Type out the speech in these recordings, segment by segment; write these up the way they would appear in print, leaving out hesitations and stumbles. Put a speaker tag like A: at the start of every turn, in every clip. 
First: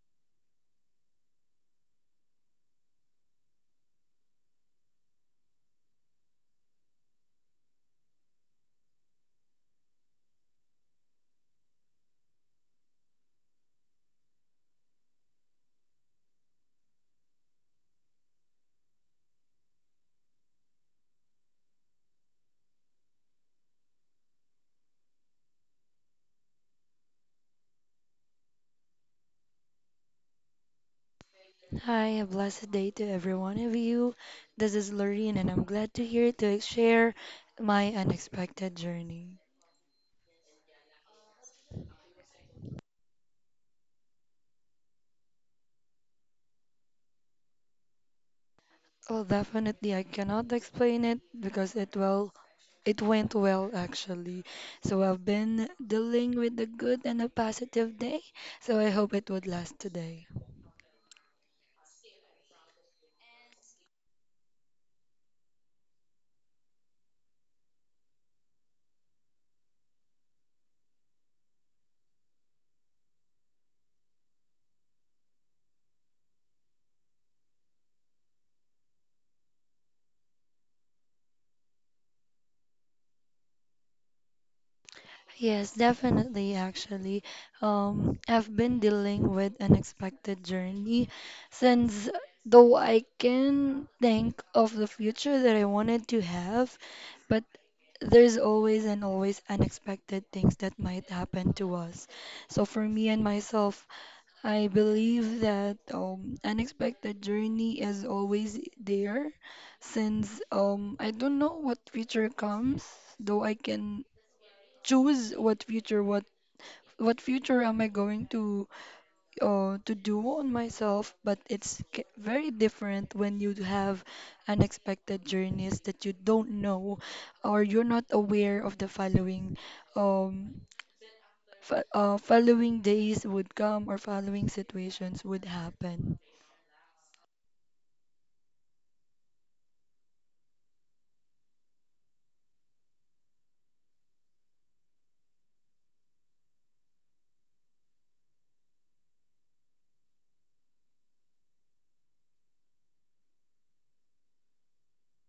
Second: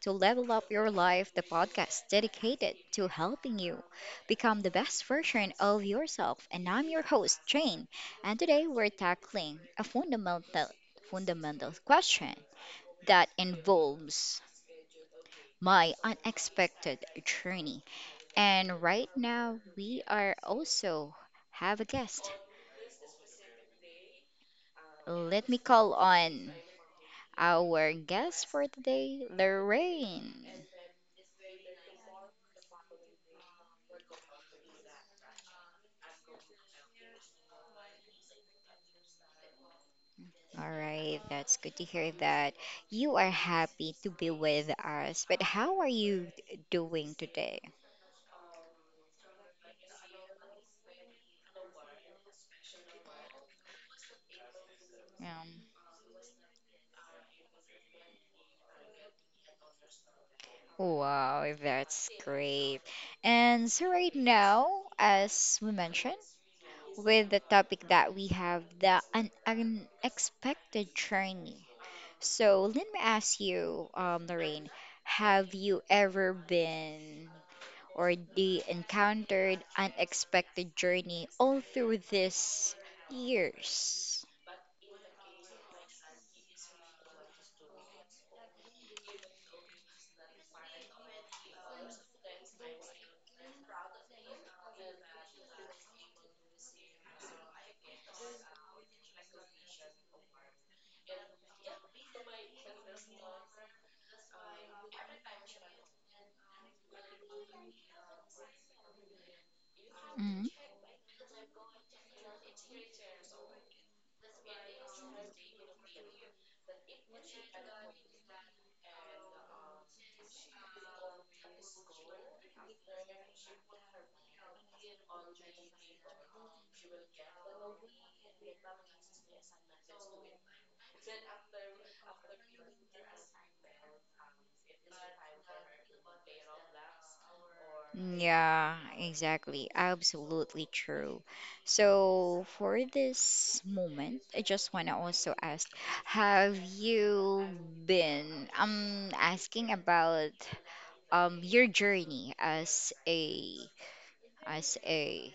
A: to Level Up Your Life, the podcast dedicated to helping you become the best version of yourself. And I'm your host, Jane. And today we're tackling a fundamental question that involves my unexpected journey. And right now we are also have a guest. Let me call on our guest for today, Lorraine.
B: Hi, a blessed day to every one of you. This is Lorene, and I'm glad to hear to share my unexpected journey.
A: All right, that's good to hear that you are happy to be with us. But how are you doing today?
B: Well, definitely, I cannot explain it because it went well actually. So I've
A: Um,
B: been dealing with the good and a positive day. So I hope it would last today.
A: wow, that's great. And so, right now, as we mentioned, with the topic that we have, the un unexpected journey. So, let me ask you, Lorraine, have you ever been or they encountered unexpected journey all through these years.
B: Yes, definitely, actually. I've been dealing with unexpected journey since though I can think of the future that I wanted to have, but there's always and always unexpected things that might happen to us. So for me and myself, I believe that unexpected journey is always there since
A: Mhm.
B: I don't know what future comes, though I can choose what future what future am I going to do on myself but it's very different when you have unexpected journeys that you don't know or you're not aware of the following um following days would come or following situations would happen
A: Yeah, exactly. Absolutely true. So, for this moment, I just want to also ask, have you been I'm asking about your journey as a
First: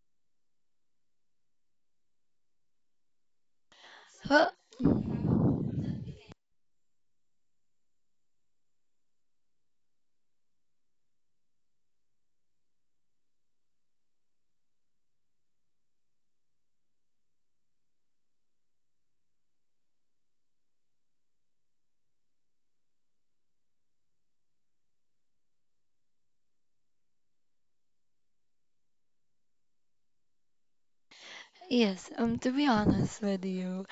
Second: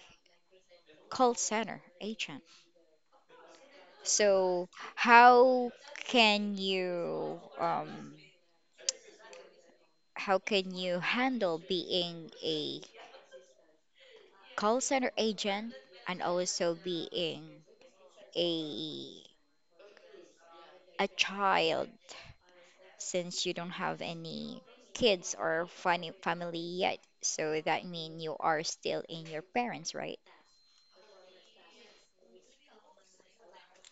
A: call center agent?
B: well,
A: So, how can you um how can you handle being a call center agent and also being a child since you don't have any kids or funny family yet so that means you are still in your parents right.
B: yes to be honest with you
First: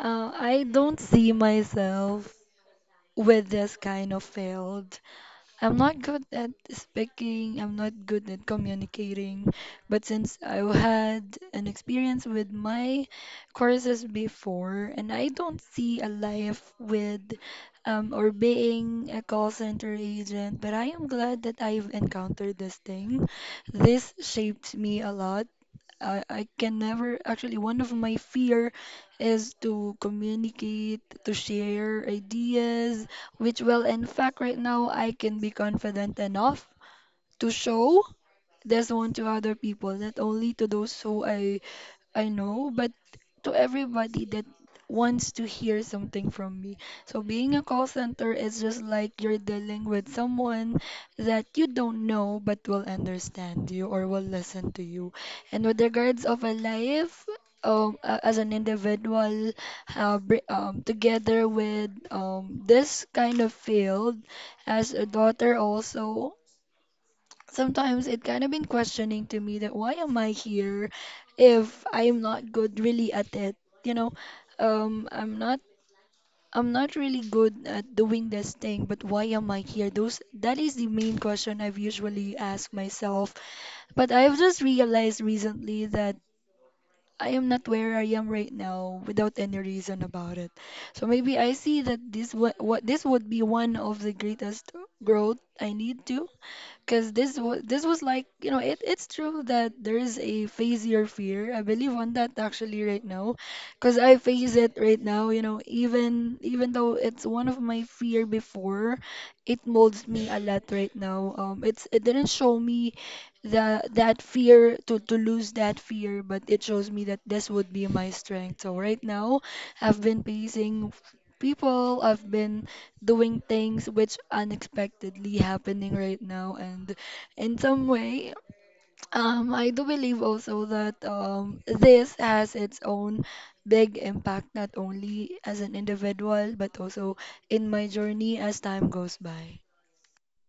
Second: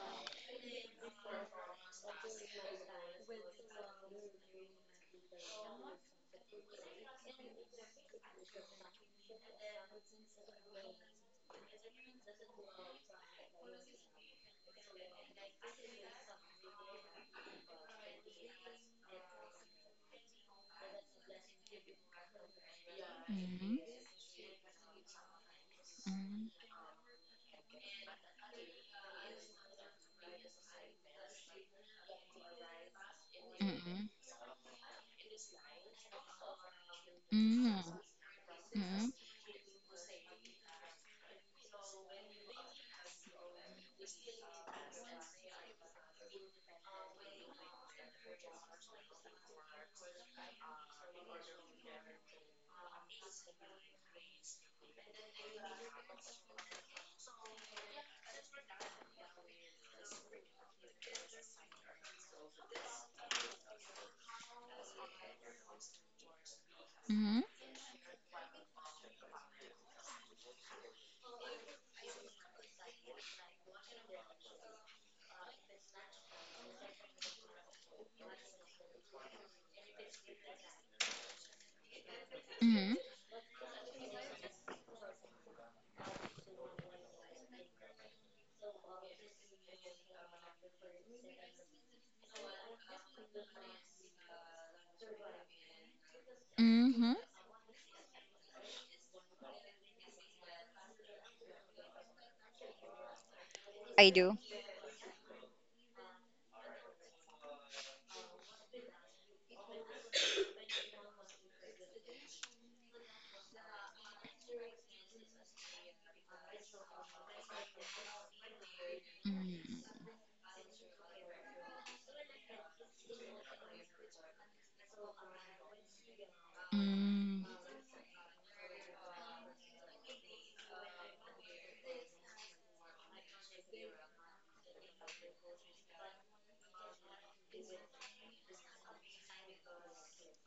B: I don't see myself with this kind of field. I'm not good at speaking, I'm not good at communicating, but since I had an experience with my courses before, and I don't see a life with or being a call center agent, but I am glad that I've encountered this thing.
A: Mm-hmm.
B: This shaped me a lot. I can never actually one of my fear is to communicate, to share ideas, which well in
A: Mm-hmm.
B: fact right now I can be confident enough to show this
A: Mm-hmm. Mm-hmm.
B: one to other people, not only to those who I know, but to everybody that wants to hear something from me. So being a call center is just like you're dealing with someone that you don't know but will understand you or will listen to you. And with regards of a life, as an individual, together with this kind of field, as a daughter also sometimes it kind of been questioning to me that why am I here if I'm not good really at it, you know? Um, I'm not I'm not really good at doing this thing, but why am I here? Those that is the main question I've usually asked
A: Mm-hmm.
B: myself. But I've just realized recently that I am not where I am right now without any reason about it. So maybe I see that what this would be one of the greatest growth I need to, because
A: Mm-hmm.
B: this was like, you know, it's true that there is a phase your fear. I believe on that actually right now, because
A: I
B: I
A: do.
B: face it right now. You know, even though it's one of my fear before, it molds me a lot right now. It didn't show me the that fear to lose that fear, but it shows me that this would be my strength. So right now, I've been facing people. I've been doing things which unexpectedly happening right now and
A: Mm-hmm.
B: in some way I do believe also that this has its own big impact not only as an individual but also in my journey as time goes by.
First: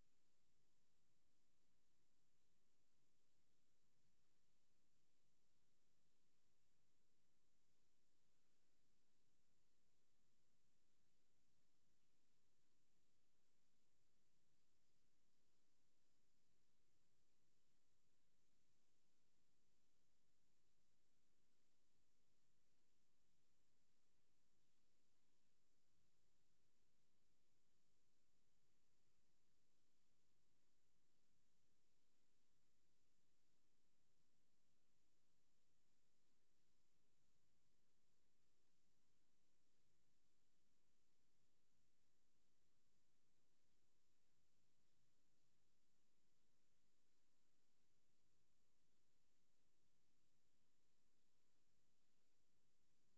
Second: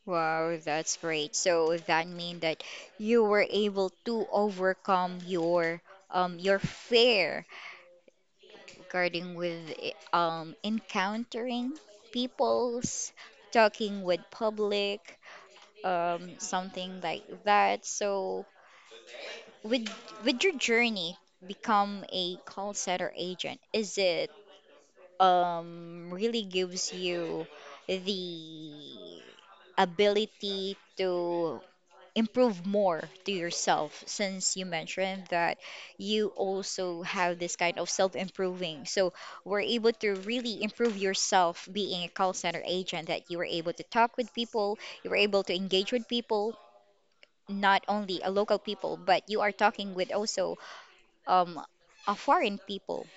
A: Wow, that's great. So that mean that you were able to overcome your fear regarding with encountering peoples, talking with public, something like that. So with with your journey become a call center agent, is it really gives you the ability to improve more to yourself since you mentioned that you also have this kind of self-improving. So we're able to really improve yourself being a call center agent that you were able to talk with people, you were able to engage with people, not only a local people, but you are talking with also um a foreign people.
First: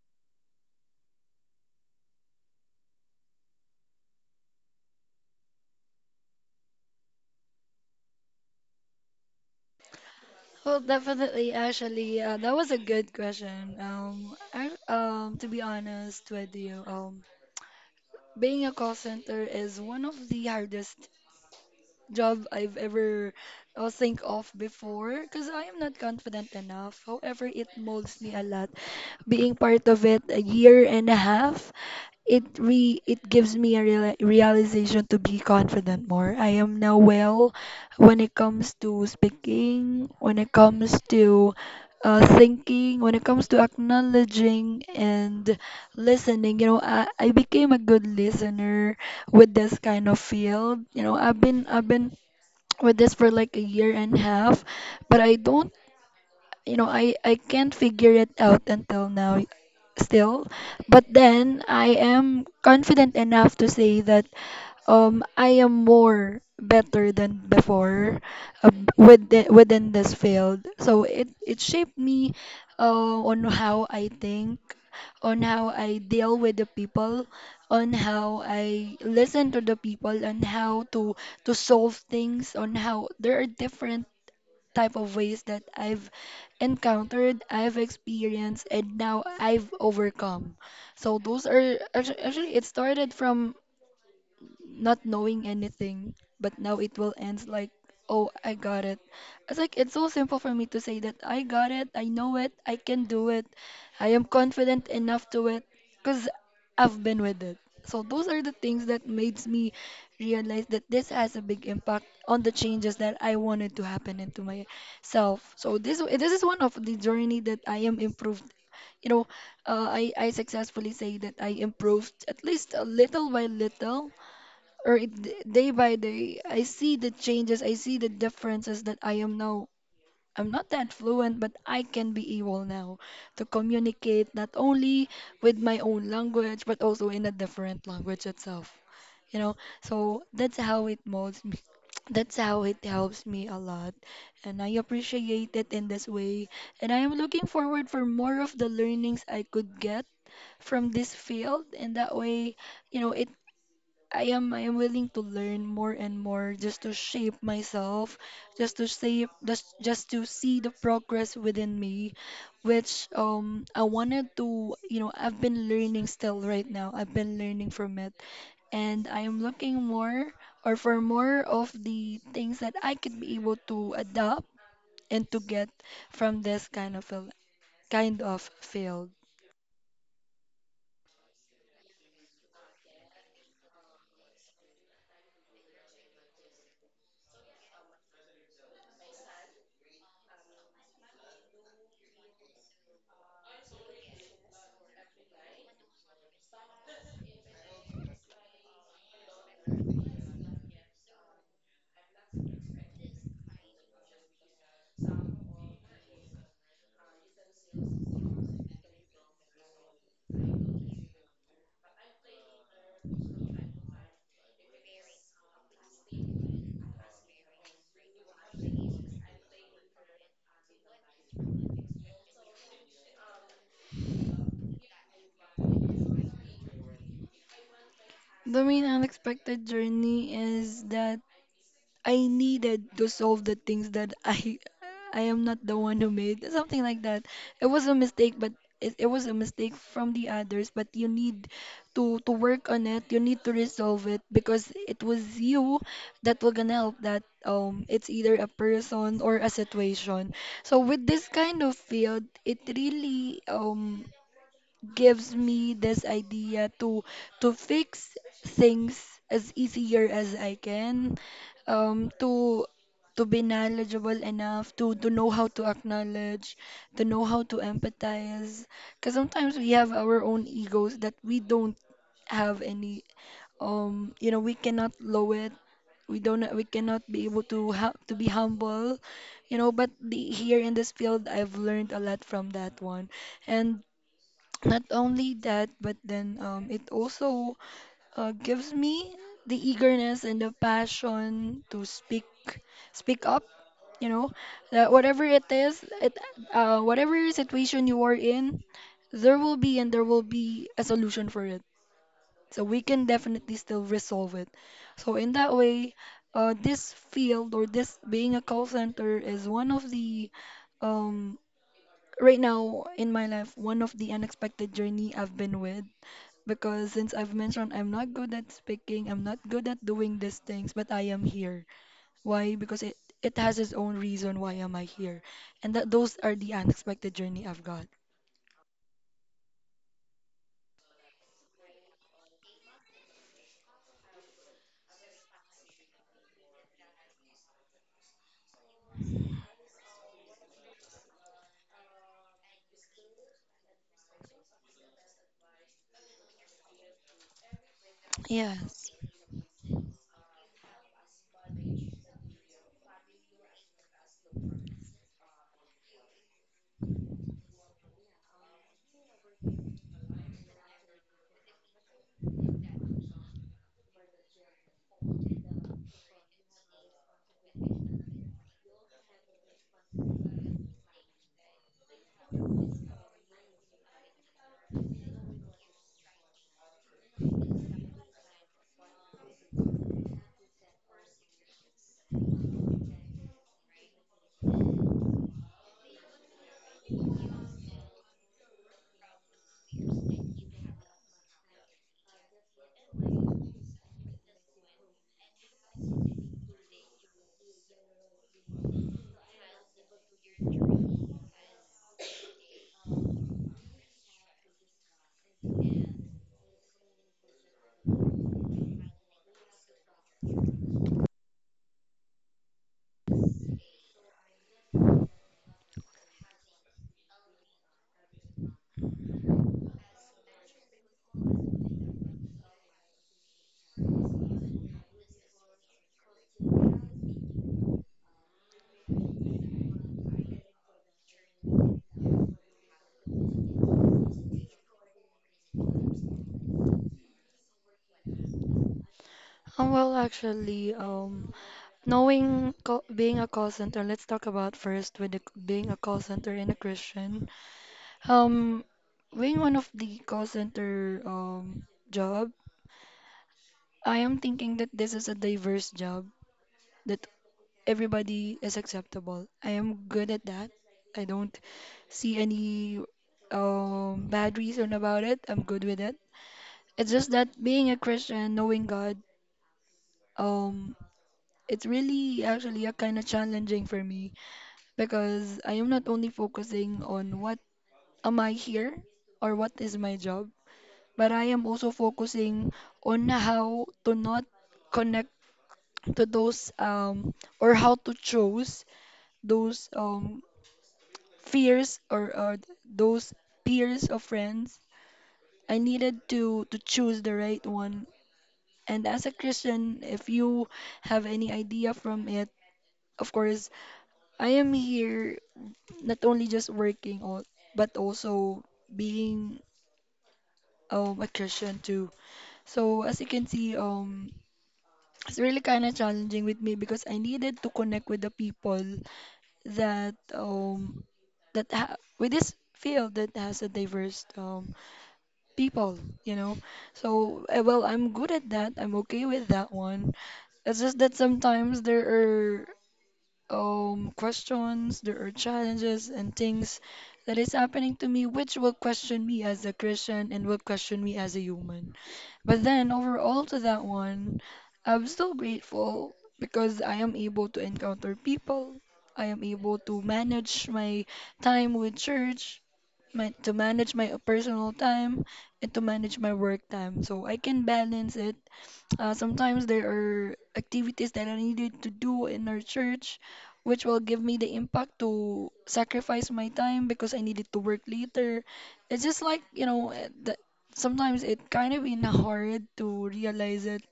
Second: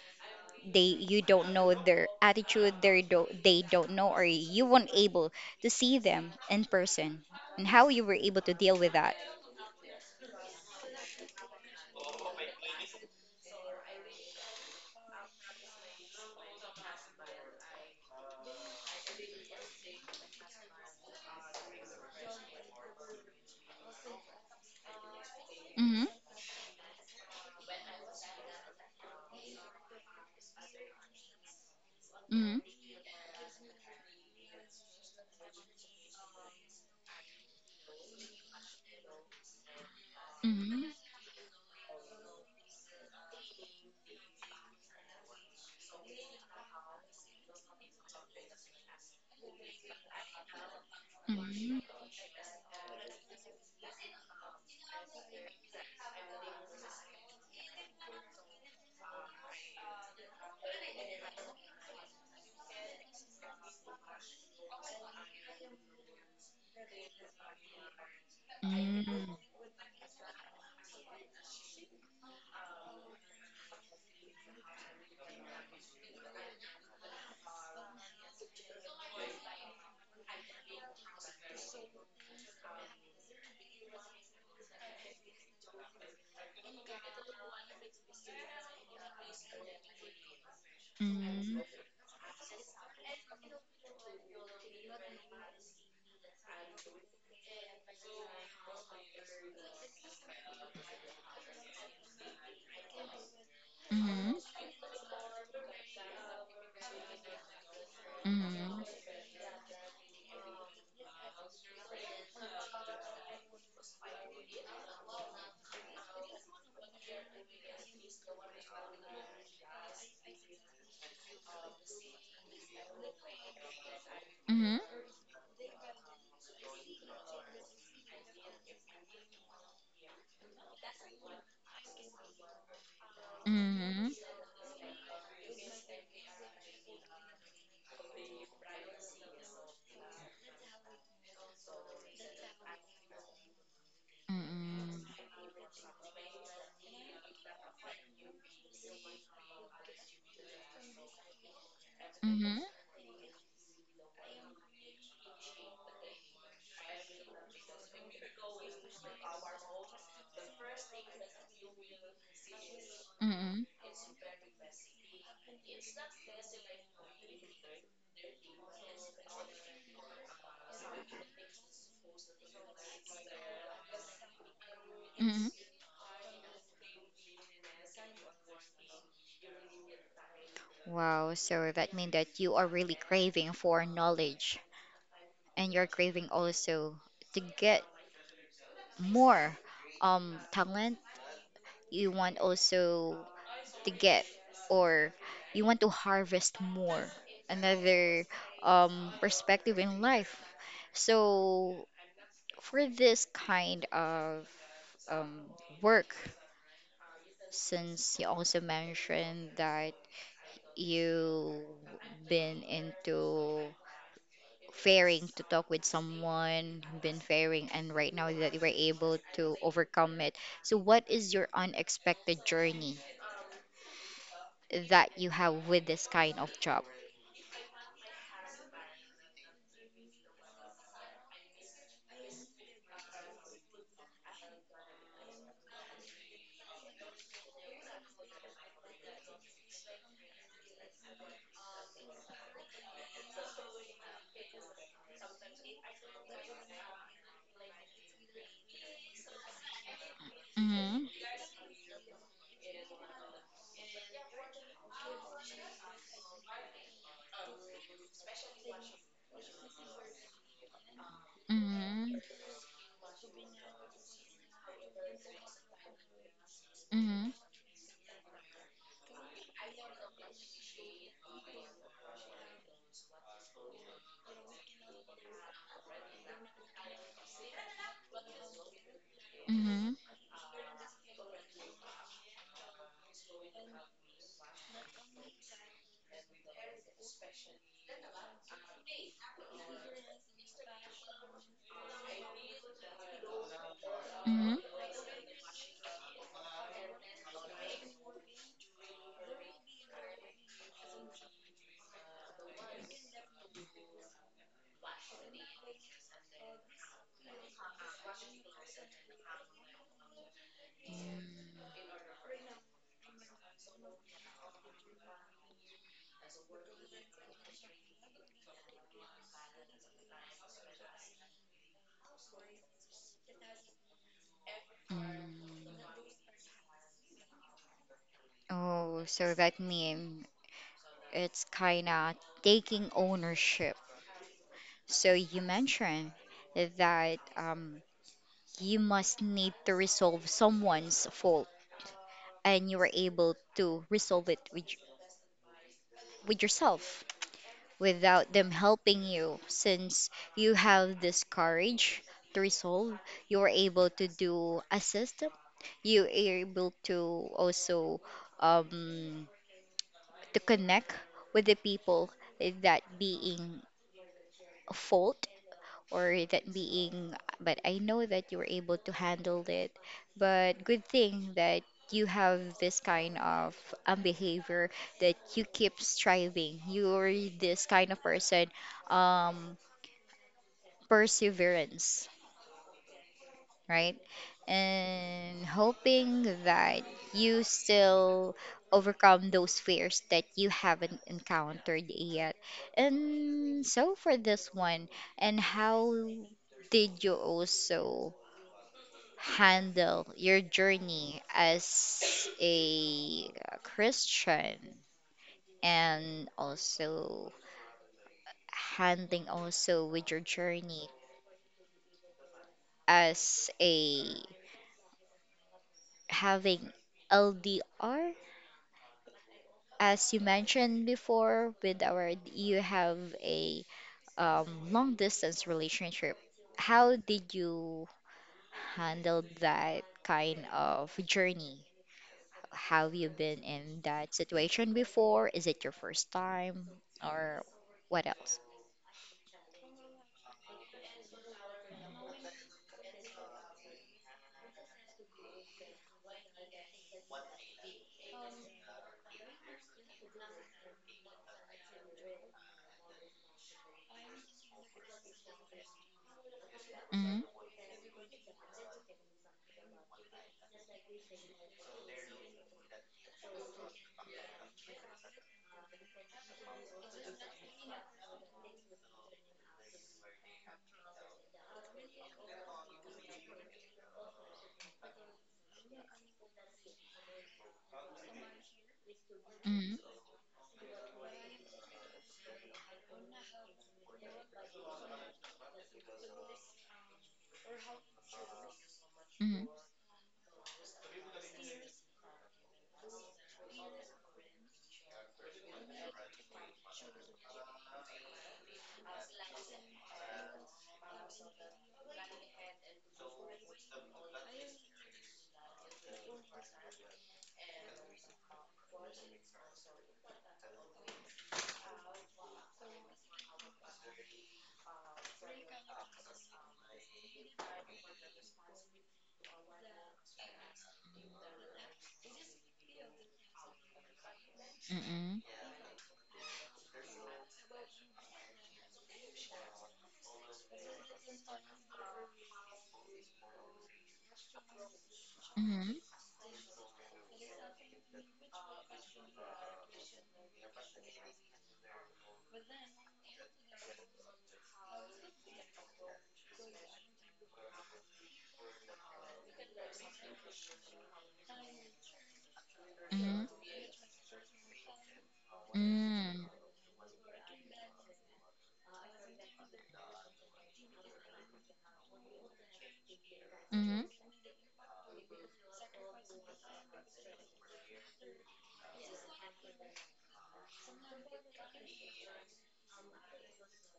A: They you don't know their attitude, they don't know or you weren't able to see them in person and how you were able to deal with that.
B: Well, definitely, actually, that was a good question. To be honest with you, being a call center is one of the hardest job I've ever think of before because I am not
A: Mm-hmm.
B: confident enough. However, it molds me a lot. Being part of it a year and a half,
A: Mm-hmm.
B: it gives me a realization to be confident more. I am now well when it comes to speaking, when it
A: Mhm.
B: comes to thinking, when it comes to acknowledging and listening. You know, I became a good listener with this kind of field. You know,
A: Mhm.
B: I've been with this for like a year and a half, but I don't, you know, I can't figure it out until now still. But then I am confident enough to say that I am more better than before uh,
A: Mhm.
B: within this field. So it shaped me on how I think, on how I deal with the people, on how I listen to the people, on how to solve things, on how there are different type of ways that I've encountered, I've experienced, and now I've overcome. So those
A: Mhm.
B: are actually it started from not knowing anything, but now it will end like, oh, I got it. It's like it's so simple for me to say that I got it, I know it, I can do it, I am confident enough to it, because I've been with it. So those
A: Mhm.
B: are the things
A: Mhm.
B: that made me realize that this has a big impact on the changes that I wanted to happen into myself. So this is one of the journey that I am improved. You know, I successfully say that I improved at least a little by little
A: Mhm. Mhm.
B: or day by day. I see the changes, I see the differences that I am now. I'm not that fluent but I can be able now to
A: Mhm.
B: communicate not only with my own language but also in a different language itself, you know. So that's how it molds me that's how it helps me a lot and I appreciate it in this way and I am looking forward for more of the learnings I could get from this field and that way,
A: Mhm.
B: you know it. I am willing to learn more and more just to shape myself, just to see the progress within me, which
A: Mhm.
B: I wanted to, you know, I've been learning still right now. I've been learning from it, and I am looking more or for more of the things that I could be able to adopt and to
A: Mhm.
B: get from this kind of field.
A: Wow, so that means that you are really craving for knowledge and you're craving also to get more talent. You want also to get or you want to harvest more another perspective in life. So for this kind of um, work, since you also mentioned that you been into fairing to talk with someone, been fairing, and right now that you were able to overcome it. So, what is your unexpected journey that you have with this kind of job?
B: The main unexpected journey is that I needed to solve the things that I am not the one who made something like that. It was a mistake, but it was a mistake from the others. But you need to work on it. You need to resolve it because it was you that will gonna help that. It's either a person or a situation. So
A: Mm-hmm.
B: with this kind of field, it really gives me this idea to fix things as easier as I can,
A: Mm-hmm.
B: to be knowledgeable enough to know how to acknowledge, to know
A: Mm-hmm.
B: how to empathize. Because sometimes we have our own egos that we don't have any. You know, we cannot low it. We don't. We cannot be able to to be humble. You know, but
A: Mm-hmm.
B: here in this field, I've learned a lot from that one, and not only that, but then it also gives me the eagerness and the passion to speak, speak up. You know,
A: Mm-hmm.
B: that whatever it is, it whatever situation you are in, there will be a solution for it. So we can definitely still resolve it. So in that way, this field or this being a call center is one of the um right now in my life one of the unexpected journey I've been with because since I've mentioned I'm not good at speaking, I'm not good at doing these things, but I am here. Why? Because it has its own reason why am I
A: Mm.
B: here. And that those are the unexpected journey I've got.
A: Oh, so that means it's kind of taking ownership. So you mentioned that you must need to resolve someone's fault, and you were able to resolve it with with yourself without them
B: Yes.
A: helping you, since you have this courage to resolve. You were able to do a system. You are able to also um, to connect with the people that being a fault or that being, but I know that you were able to handle it. But good thing that you have this kind of behavior that you keep striving. You're this kind of person, um, perseverance, right? And hoping that you still overcome those fears that you haven't encountered yet. And so for this one, and how did you also handle your journey as a Christian and also handling also with your journey as a having LDR as you mentioned before with our you have a long distance relationship. How did you handle that kind of journey? Have you been in that situation before? Is it your first time? Or what else?
B: Well, actually, knowing co being a call center, let's talk about first with the, being a call center and a Christian. Um, being one of the call center job, I am thinking that this is a diverse job that
A: Mm-hmm.
B: everybody is acceptable. I am good at that. I don't see any bad reason about it. I'm good with it. It's just that being a Christian, knowing God, um, it's really actually a kind of challenging for me because I am not only focusing on what am I here or what is my
A: Mm-hmm.
B: job, but I am also focusing on how to not connect to those or how to choose those fears or those peers or friends. I needed to choose the right one. And as a Christian, if you have any idea from it, of course, I am here not only just but also being a Christian too. So as you can see, it's really kind of challenging with me because I needed to connect with the people that with this field that has a diverse
A: Mm-hmm.
B: people, you know. So, well, I'm good at that. I'm okay with that one. It's just that sometimes there are questions, there are
A: Mm-hmm.
B: challenges and things that is happening to me, which will question me as a Christian and will question me as a human. But then overall to that one, I'm still grateful because I am able to encounter people. I am able to manage my time with church,
A: Mm-hmm.
B: my,
A: Mm-hmm.
B: to manage my personal time and to manage my work time so I can balance it. Sometimes there are activities that I needed to do in our church, which
A: Mm-hmm. Mm-hmm.
B: will give me the impact to sacrifice my time because I needed to work later. It's just like, that sometimes it kind of in a hard to realize it,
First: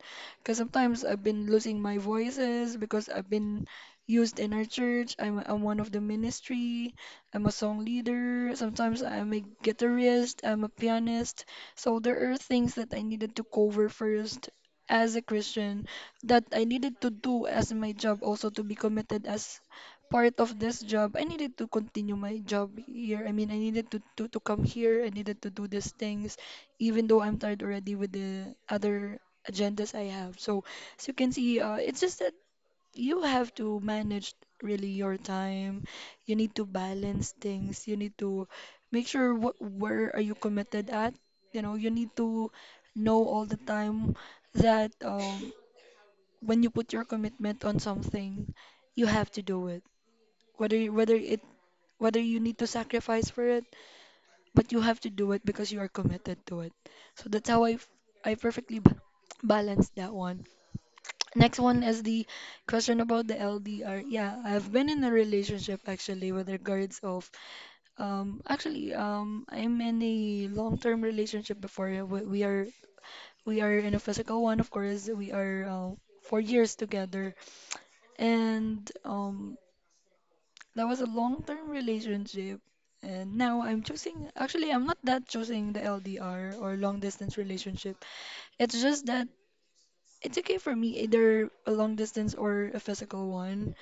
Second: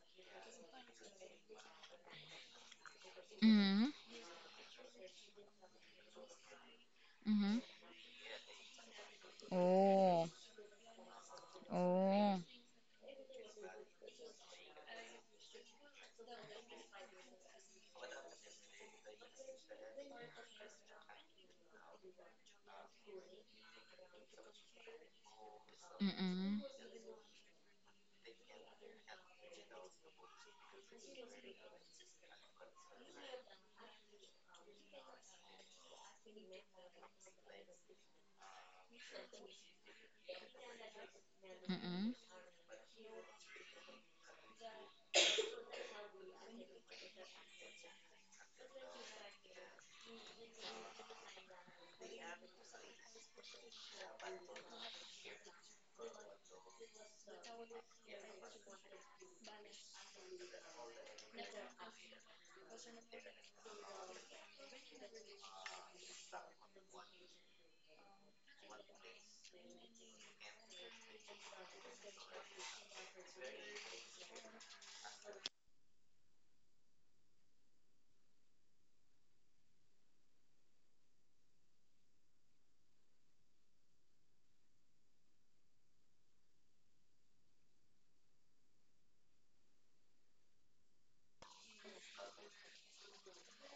B: because sometimes I've been losing my voices because I've been
A: Mm-hmm.
B: used in our church. I'm one of the ministry. I'm a
A: Mm-hmm.
B: song leader. Sometimes I'm a
A: Oh.
B: guitarist. I'm a pianist. So there are
A: Oh.
B: things that I needed to cover first as a Christian, that I needed to do as my job also, to be committed as part of this job. I needed to continue my job here. I mean, I needed to come here. I needed to do these things,
A: Mm-mm.
B: even though I'm tired already with the other agendas I have. So, as you can see, it's just that you have to manage really your time. You need to balance things. You need to make sure what where are you committed at. You know, you need
A: Mm-mm.
B: to know all the time that when you put your commitment on something, you have to do it. Whether you- whether it whether you need to sacrifice for it, but you have to do it because you are committed to it. So that's how I perfectly balanced that one. Next one is the question about the LDR. Yeah, I've been in a relationship actually with regards of actually I'm in a long-term relationship before. Yeah, we are in a physical one. Of course we are, 4 years together, and that was a long-term relationship. And now I'm choosing, actually I'm not that choosing the LDR or long distance relationship. It's just that it's okay for me, either a long distance or a physical one.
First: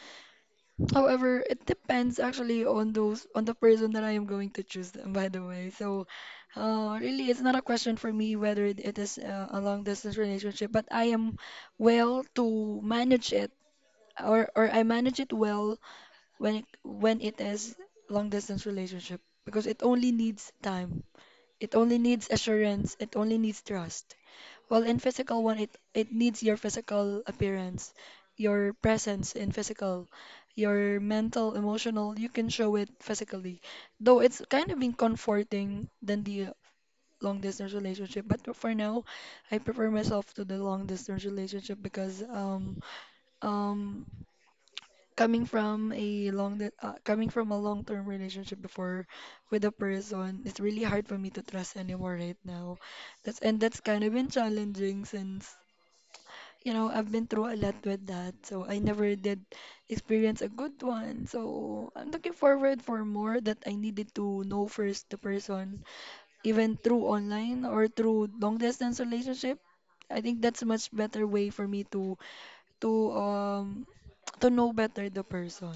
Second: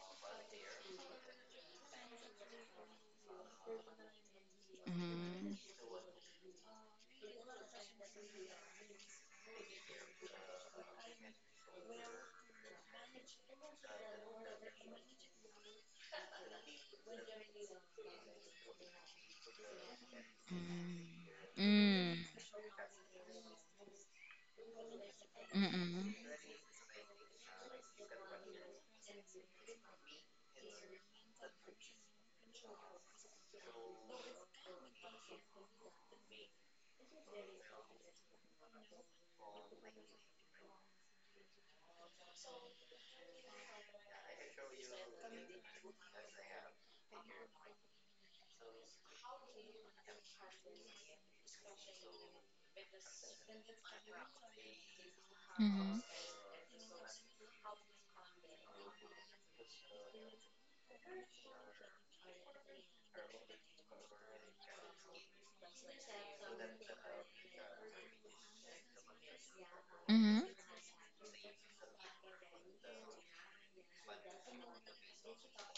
B: However, it depends actually on those on the person that I am going to choose, by the way.
A: Mm-hmm.
B: So, really, it's not a question for me whether it is a long distance relationship, but I am well to manage it, or I manage it well when it is long distance relationship, because it only needs time,
A: Mm-hmm.
B: it only
A: Mm-hmm.
B: needs assurance, it only needs trust. Well, in physical one, it,
A: Mm-hmm.
B: it needs your physical appearance, your presence in physical, your mental, emotional. You can show it physically. Though it's kind of been comforting than the long distance relationship, but for now, I prefer myself to the long distance relationship, because um coming from coming from a long term relationship before with a person, it's really hard for me to trust anymore right now. That's kind of been challenging since, you know, I've been through a lot with that. So I never did experience a good one. So I'm looking forward for more, that I needed to know first the person, even through online or through long distance relationship. I
A: Mm-hmm.
B: think that's much better way for me to um to know better the person.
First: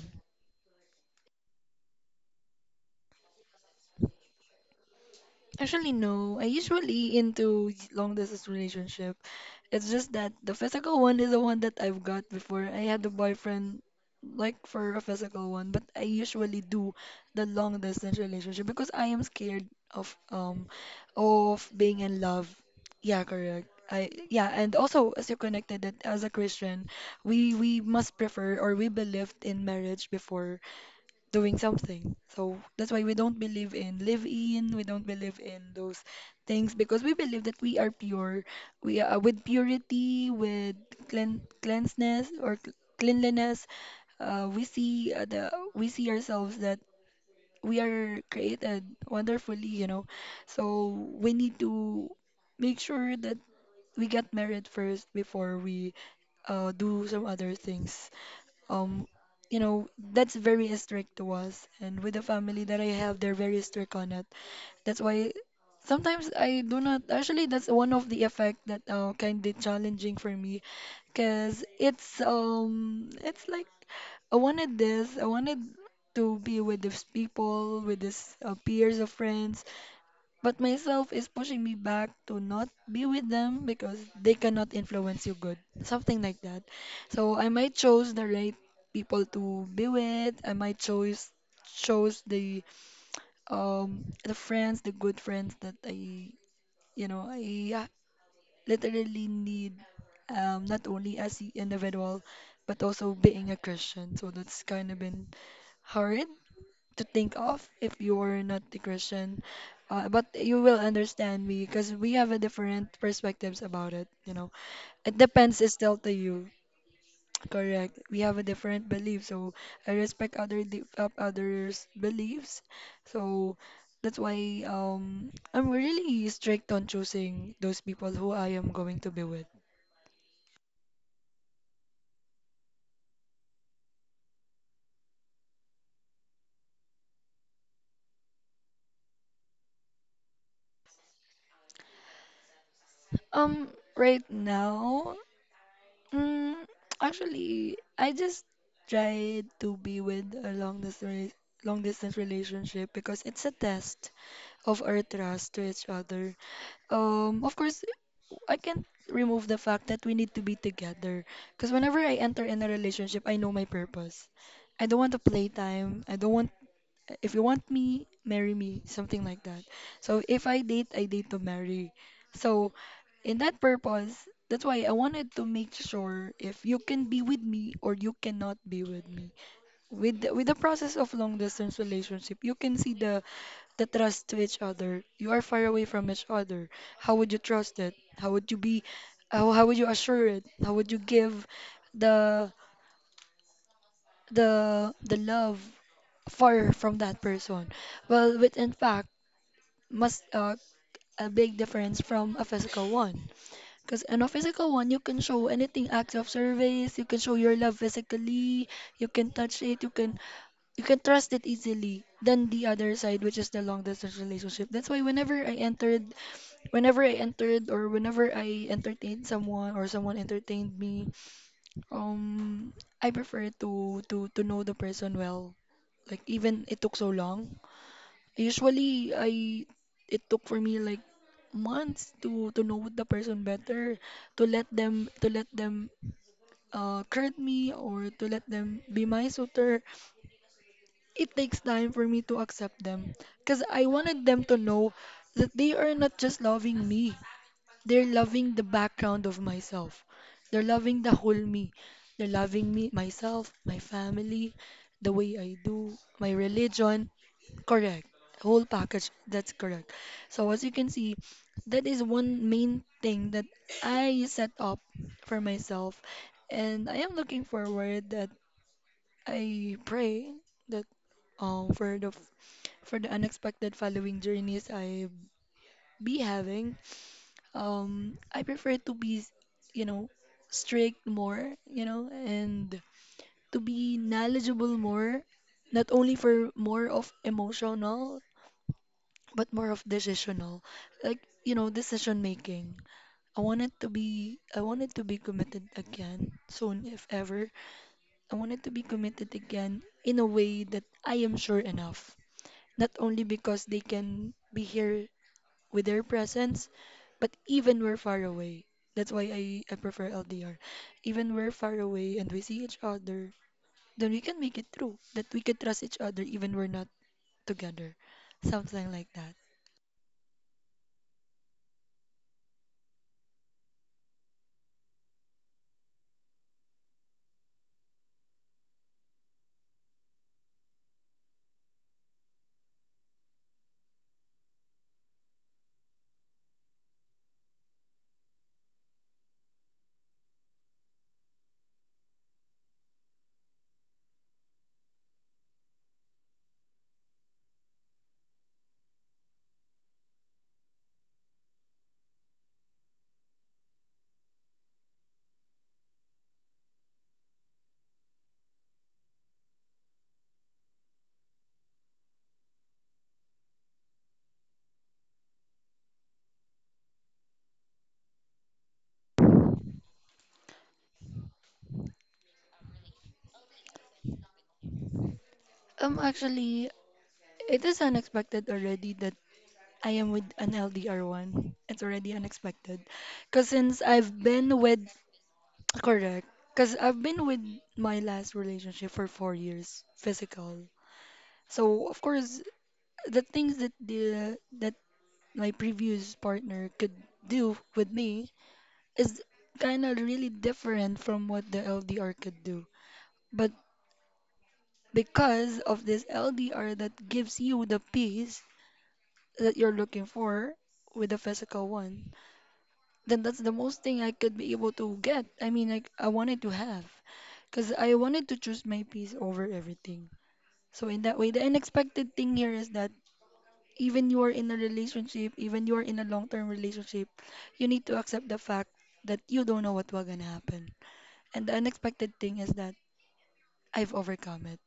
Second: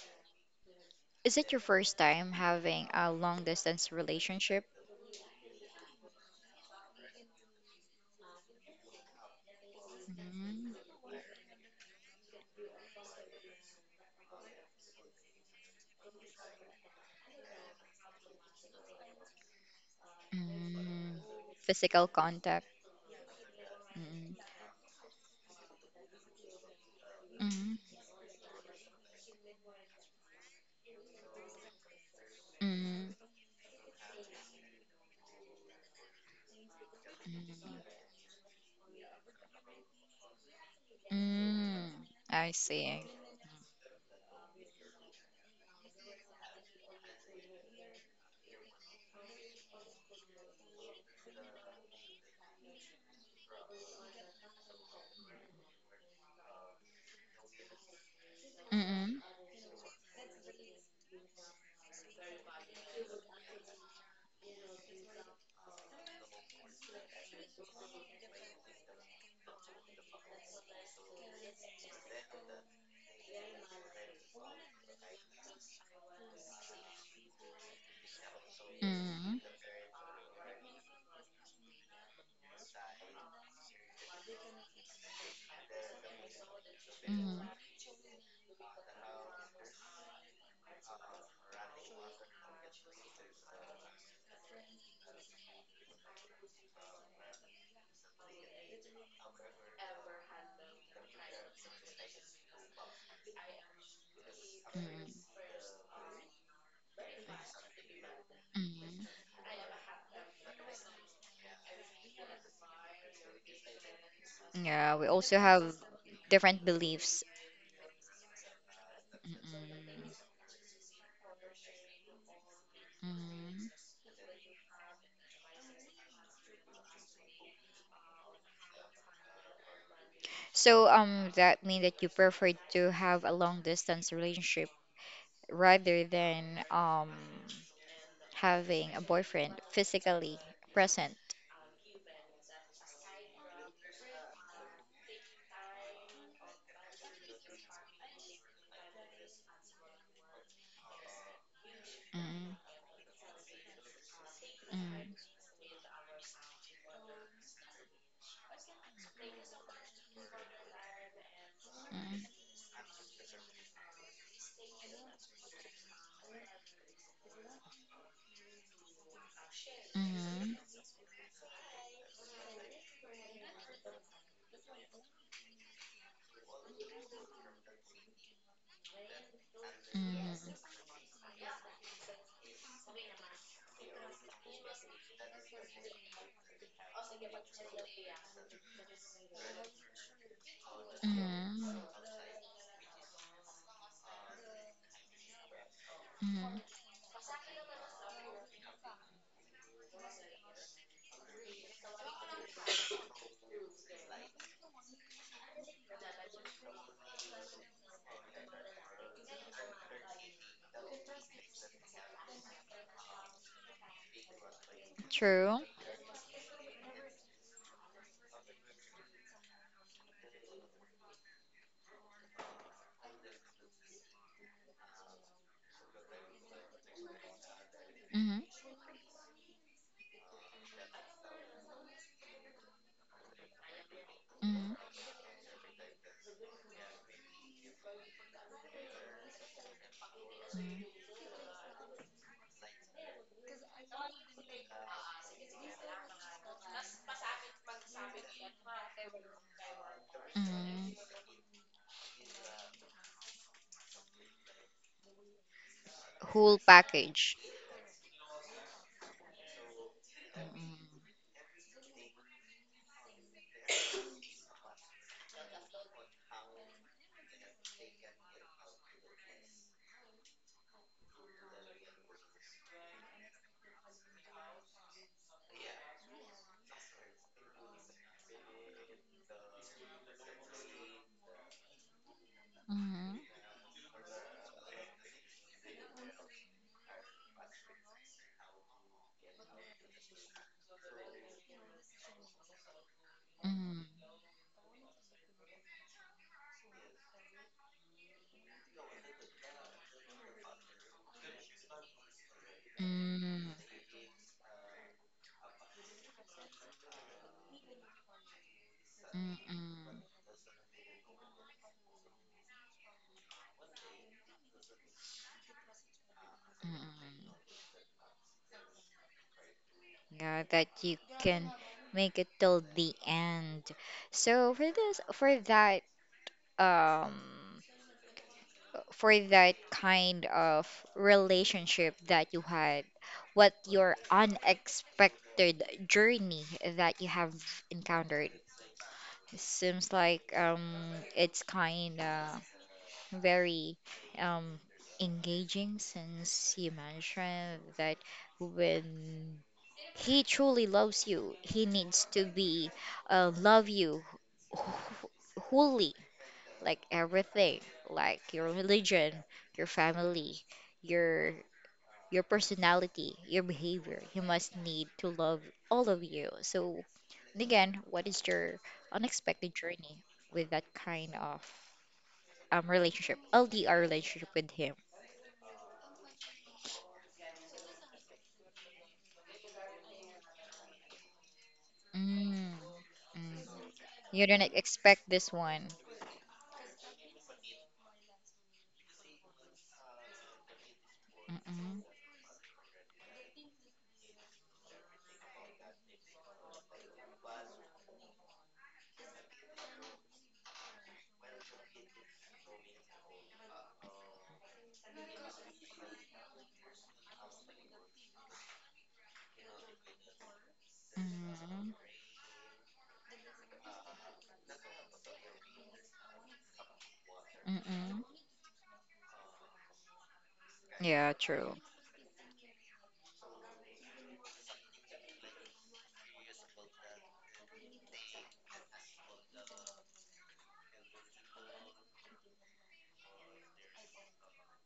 A: Is it your first time having a long distance relationship?
B: Actually, no. I usually into long distance relationship. It's just that the
A: Mm-hmm.
B: physical one is the one that I've got before. I had a boyfriend, like for a physical one, but I usually do the long distance relationship because I am scared of um
A: Mm-hmm.
B: of being
A: Physical
B: in love.
A: contact.
B: Yeah, correct. I
A: Mm,
B: Yeah, and also, as you connected it as a Christian, we
A: mhm,
B: must prefer or we believed in marriage before doing something. So that's why
A: mhm,
B: we don't believe in live in, we don't believe in those things, because we believe that we are
A: mhm,
B: pure. We are, with purity, with
A: mm.
B: cleanliness
A: I
B: or
A: see.
B: cleanliness. We see ourselves that we are created wonderfully, you know. So we need to make sure that we get married first before we do some other things um
A: Mhm,
B: you know that's very strict to us, and with the family that I have, they're very strict on it. That's why sometimes I do not, actually, that's one of the effect that kind of challenging for me, because it's like I wanted this, I wanted to be with these people, with these
A: mhm,
B: peers of
A: mhm,
B: friends, but myself is pushing me back to not be with them because they cannot influence you good. Something like that. So
A: mhm,
B: I might choose the right people to be with. I might choose chose the friends, the good friends that I literally need, not only as an individual but also being a Christian. So that's kind of been hard to think of if you're not the
A: mhm.
B: Christian. But you will understand me because we have a different perspectives about it, you know.
A: Yeah, we
B: It
A: also
B: depends is
A: have
B: still to you.
A: different beliefs.
B: Correct. We have a different belief, so I
A: Mm-mm.
B: respect of others' beliefs. So
A: Mhm.
B: that's why I'm really strict on choosing those people who I am going to be with.
A: So, that mean that you prefer to have a long distance relationship rather than um having a boyfriend physically present.
B: Um, right now, Mm, actually, I just tried to be with a long distance
A: Mm,
B: relationship because it's a test of our
A: mm,
B: trust to each other. Of course, I can't remove the fact that we need to be together. Because whenever I enter
A: mm,
B: in a relationship, I know my purpose. I don't want a playtime. I don't want, if you want me, marry me, something like that. So if
A: mm,
B: I date, I date to marry. So in that purpose, that's why I wanted to make sure if you can be with me or you cannot be with me. With the
A: mm,
B: process of long distance relationship, you can see the trust to each other. You are far away from each other. How would you trust it? How would you be? How would you assure it? How would you give
A: mm,
B: the the love
A: mm.
B: far from that person? Well, with in fact, must, a big difference from a physical one. Because in a physical one, you can show anything, acts of service, you can show your love physically, you can touch it, you can trust it easily than the other side, which is the long distance relationship. That's why whenever I
A: True.
B: entered, whenever I entered, or whenever I entertained someone or someone entertained me, um I prefer to know the person well. Like even it took so long.
A: Mhm.
B: Usually, I it took for me like months to know the person better, to let
A: Mhm.
B: them to let them court me, or to let them be my suitor.
A: Mhm.
B: It takes time for me to accept them, cause I wanted them to know that they are not just loving me. They're loving the background of myself. They're
A: Mhm.
B: loving the whole me. They're loving me, myself, my family, the way I do, my
A: Whole
B: religion.
A: package.
B: Correct. Whole package. That's correct. So as you can
A: Mhm.
B: see, that is one main thing that I set up for myself, and I am looking forward that I pray that for the unexpected following journeys I be having. I prefer to be, you know, strict more, you know, and
A: Mhm.
B: to be knowledgeable more, not only for more of emotional but more of decisional, like decision making. I want it
A: Mhm.
B: to be I want it to be committed again soon if ever. I want it to be committed again in a way that I am sure enough, not only
A: Mhm.
B: because they can be here with their presence, but even we're far away. That's why I
A: Mhm.
B: prefer LDR, even we're far away and we see each other, then we can make it through, that we can trust each other even we're not
A: Mhm.
B: together. Something like that.
A: Yeah, that you can make it till the end. So for this, um, for that kind of relationship that you had, what your unexpected journey that you have encountered? Seems like it's kind of very um, engaging since you mentioned that when he truly loves you, he needs to be love you wh- wholly, like everything, like your religion, your family, your your personality, your behavior. He must need to love all of you. So, and again, what is your unexpected journey with that kind of? Relationship, LDR relationship with him.
B: Actually, it is unexpected already that I am with an LDR1. It's already
A: Mm,
B: unexpected.
A: mm.
B: Because since I've
A: You didn't
B: been with.
A: expect this one.
B: Correct. Because I've been with my last relationship for 4 years, physical.
A: Mm-mm,
B: So, of course, the things that the that my previous partner could do with me is kind of really different from what the LDR could do. But because of this LDR that gives you the peace that you're looking for with the physical
A: mm-mm,
B: one, then that's the most thing I could be able to get. I mean, like I wanted to have, because I
A: mm-mm.
B: wanted to choose my peace over everything. So in
A: Yeah,
B: that way, the
A: true.
B: unexpected thing here is that even you are in a relationship, even you are in a long-term relationship, you need to accept the fact that you don't know what will gonna happen. And the unexpected thing is that I've overcome it.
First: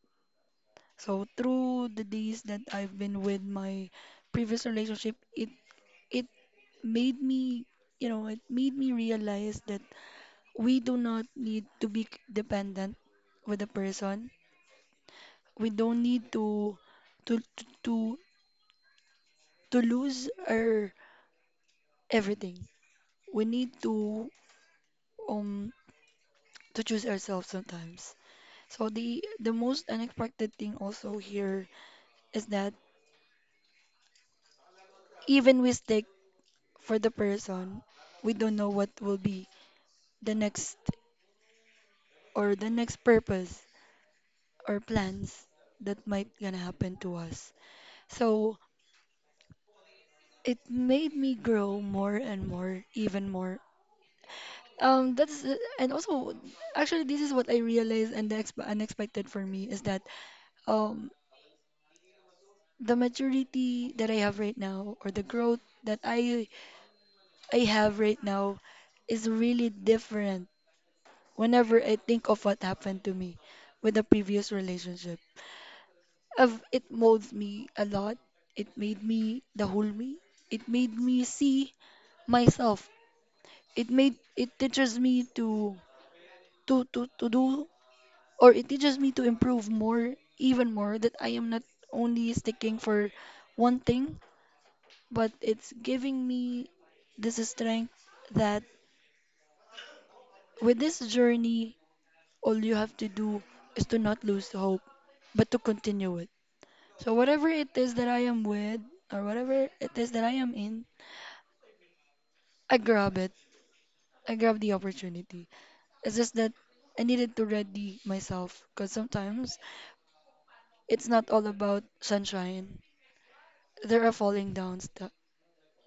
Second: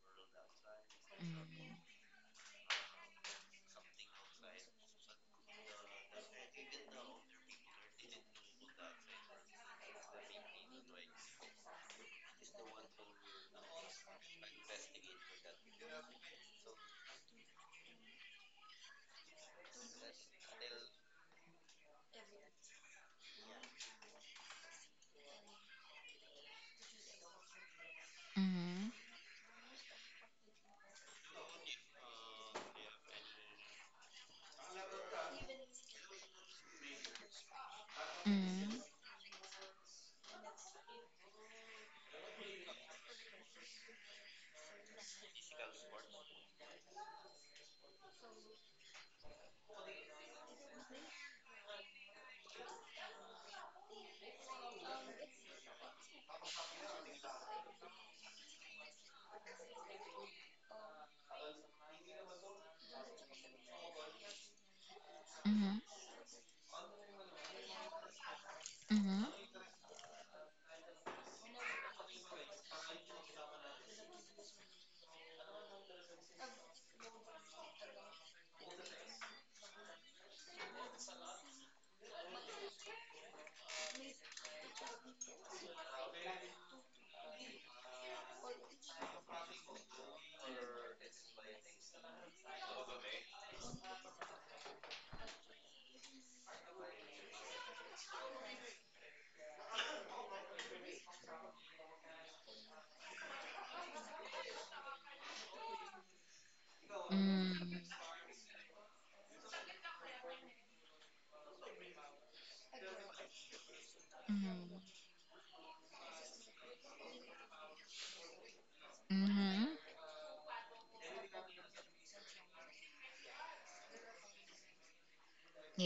B: So
A: Mm,
B: through the days that I've been with my previous relationship, it made me, you know, it made me realize that we do not need to be dependent with a person. We don't need to to to to, to lose our everything. We need um to choose ourselves sometimes. So
A: mm,
B: the most unexpected thing also here is that even we stick for the person, we don't know
A: mhm,
B: what will be the next or the next purpose or plans that might gonna happen to us. So it made me grow more and more, even more. That's and also actually this is what I realized and the unexpected for me is that um the maturity that I have right now or the growth
A: mhm,
B: that I have right now
A: mhm,
B: is really different whenever I think of what happened to me with the previous relationship. Of it molds me a lot. It made me the whole me. It made me see myself. It teaches me to do, or it teaches me to improve more even more, that I am not only sticking for one thing, but it's giving me this strength that with this journey all you have to do is to not lose hope but to continue it. So whatever it
A: mm,
B: is that I am with or whatever it is that I am in, I grab it, I
A: mhm,
B: grab the opportunity. It's just that I needed to ready myself, because sometimes
A: mhm.
B: it's not all about sunshine, there are falling downs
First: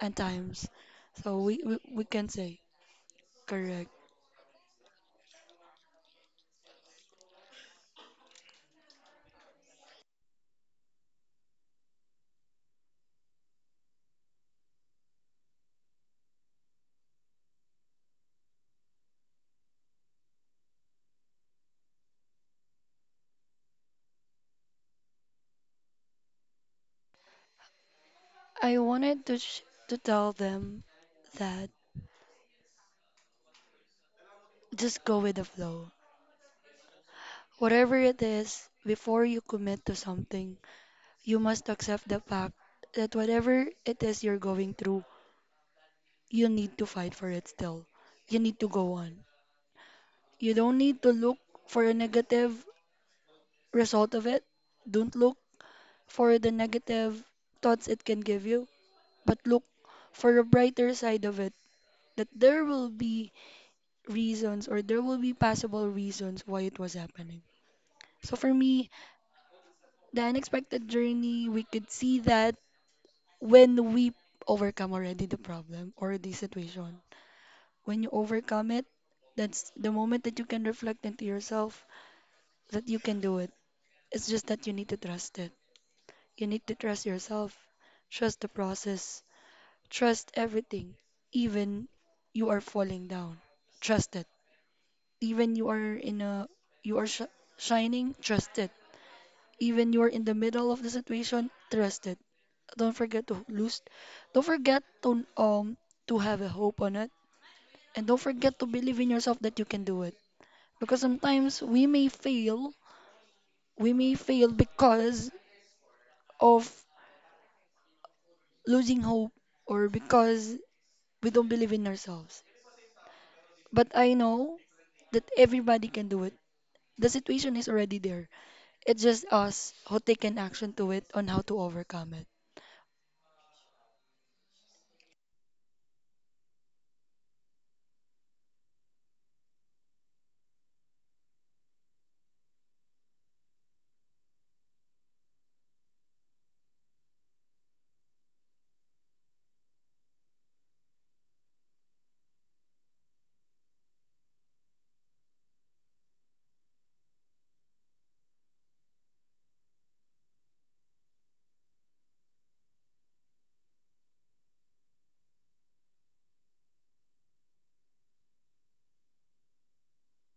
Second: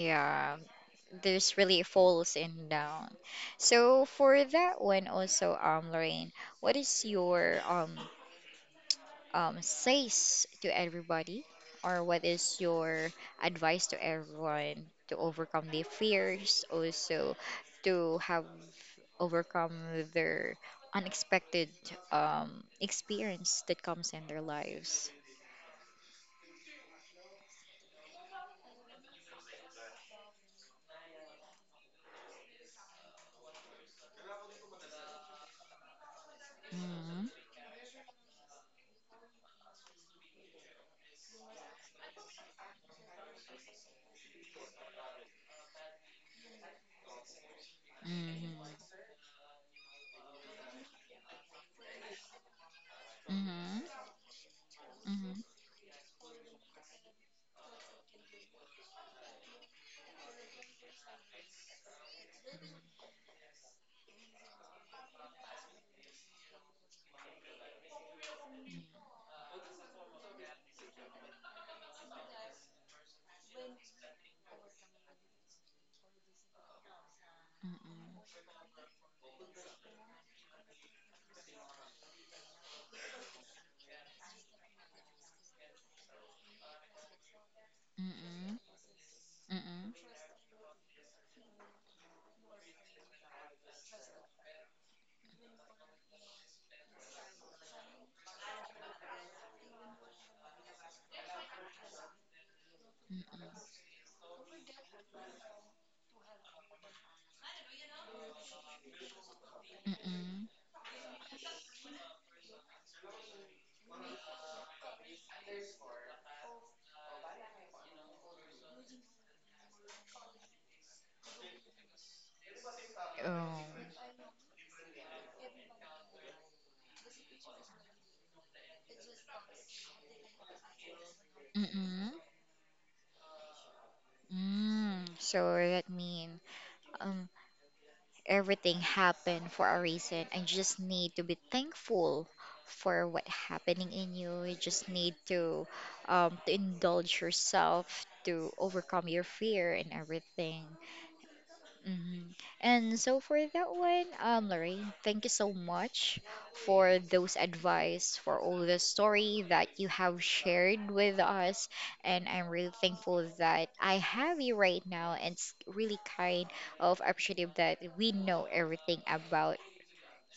B: and times. So
A: there's
B: we, we,
A: really
B: we can
A: falls
B: say,
A: and down.
B: correct.
A: So for that one also, Lorraine, what is your says to everybody, or what is your advice to everyone to overcome their fears, also to have overcome their unexpected um, experience that comes in their lives?
B: I wanted to to tell them that just go with the flow.
A: Mm-hmm.
B: Whatever it is, before you commit to something, you must accept the fact that whatever it is you're going through, you need to fight for it still. You need to
A: Mm-hmm.
B: go on. You don't need to look for a negative
A: Mm-hmm.
B: result of it. Don't
A: Mm-hmm.
B: look for the negative thoughts it can give you, but look for a brighter side of it, that there will be reasons, or there will be possible reasons why it was happening. So for me, the unexpected journey, we could see that when we overcome already the problem or the situation. When you overcome it, that's the moment that you can reflect into yourself that you can do it. It's just that you need to trust it. You need to trust yourself, trust the
A: Mm-mm. Mm-mm.
B: process,
A: Mm-mm.
B: trust everything, even you are falling down. Trust it even you are in a, you are shining, trust it. Even you are in the middle of the situation, trust it. Don't forget to lose, don't forget to have a hope on it, and don't forget to believe in yourself that you can do it.
A: Mm-mm.
B: Because sometimes we may fail, we may fail because of losing hope, or because we don't believe in ourselves.
A: Oh.
B: But I know that everybody can do it. The situation is already there. It's just us who take an action to it on how to
A: Mm-mm.
B: overcome it.
A: Mm. So that mean um, everything happened for a reason. I just need to be thankful for what happening in you. You just need to indulge yourself to overcome your fear and everything. Hmm. And so for that one, Lori, thank you so much for those advice, for all the story that you have shared with us. And I'm really thankful that I have you right now. And it's really kind of appreciative that we know everything about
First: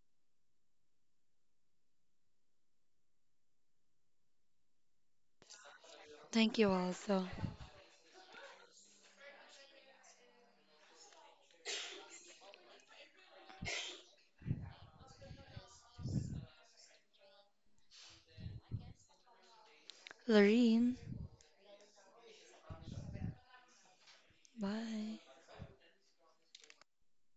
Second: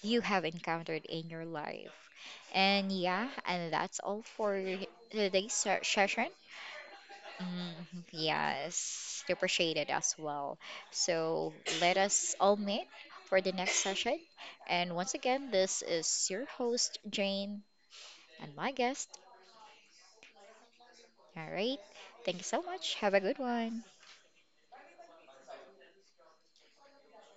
A: you have encountered in your life. And yeah, and that's all for today's session.
B: Thank you also.
A: Mm, yes, appreciated as well. So let us all meet for the next session. And once again, this is your host, Jane, and my guest.
B: Lorene,
A: All right. Thank you so much. Have a good one.
B: bye.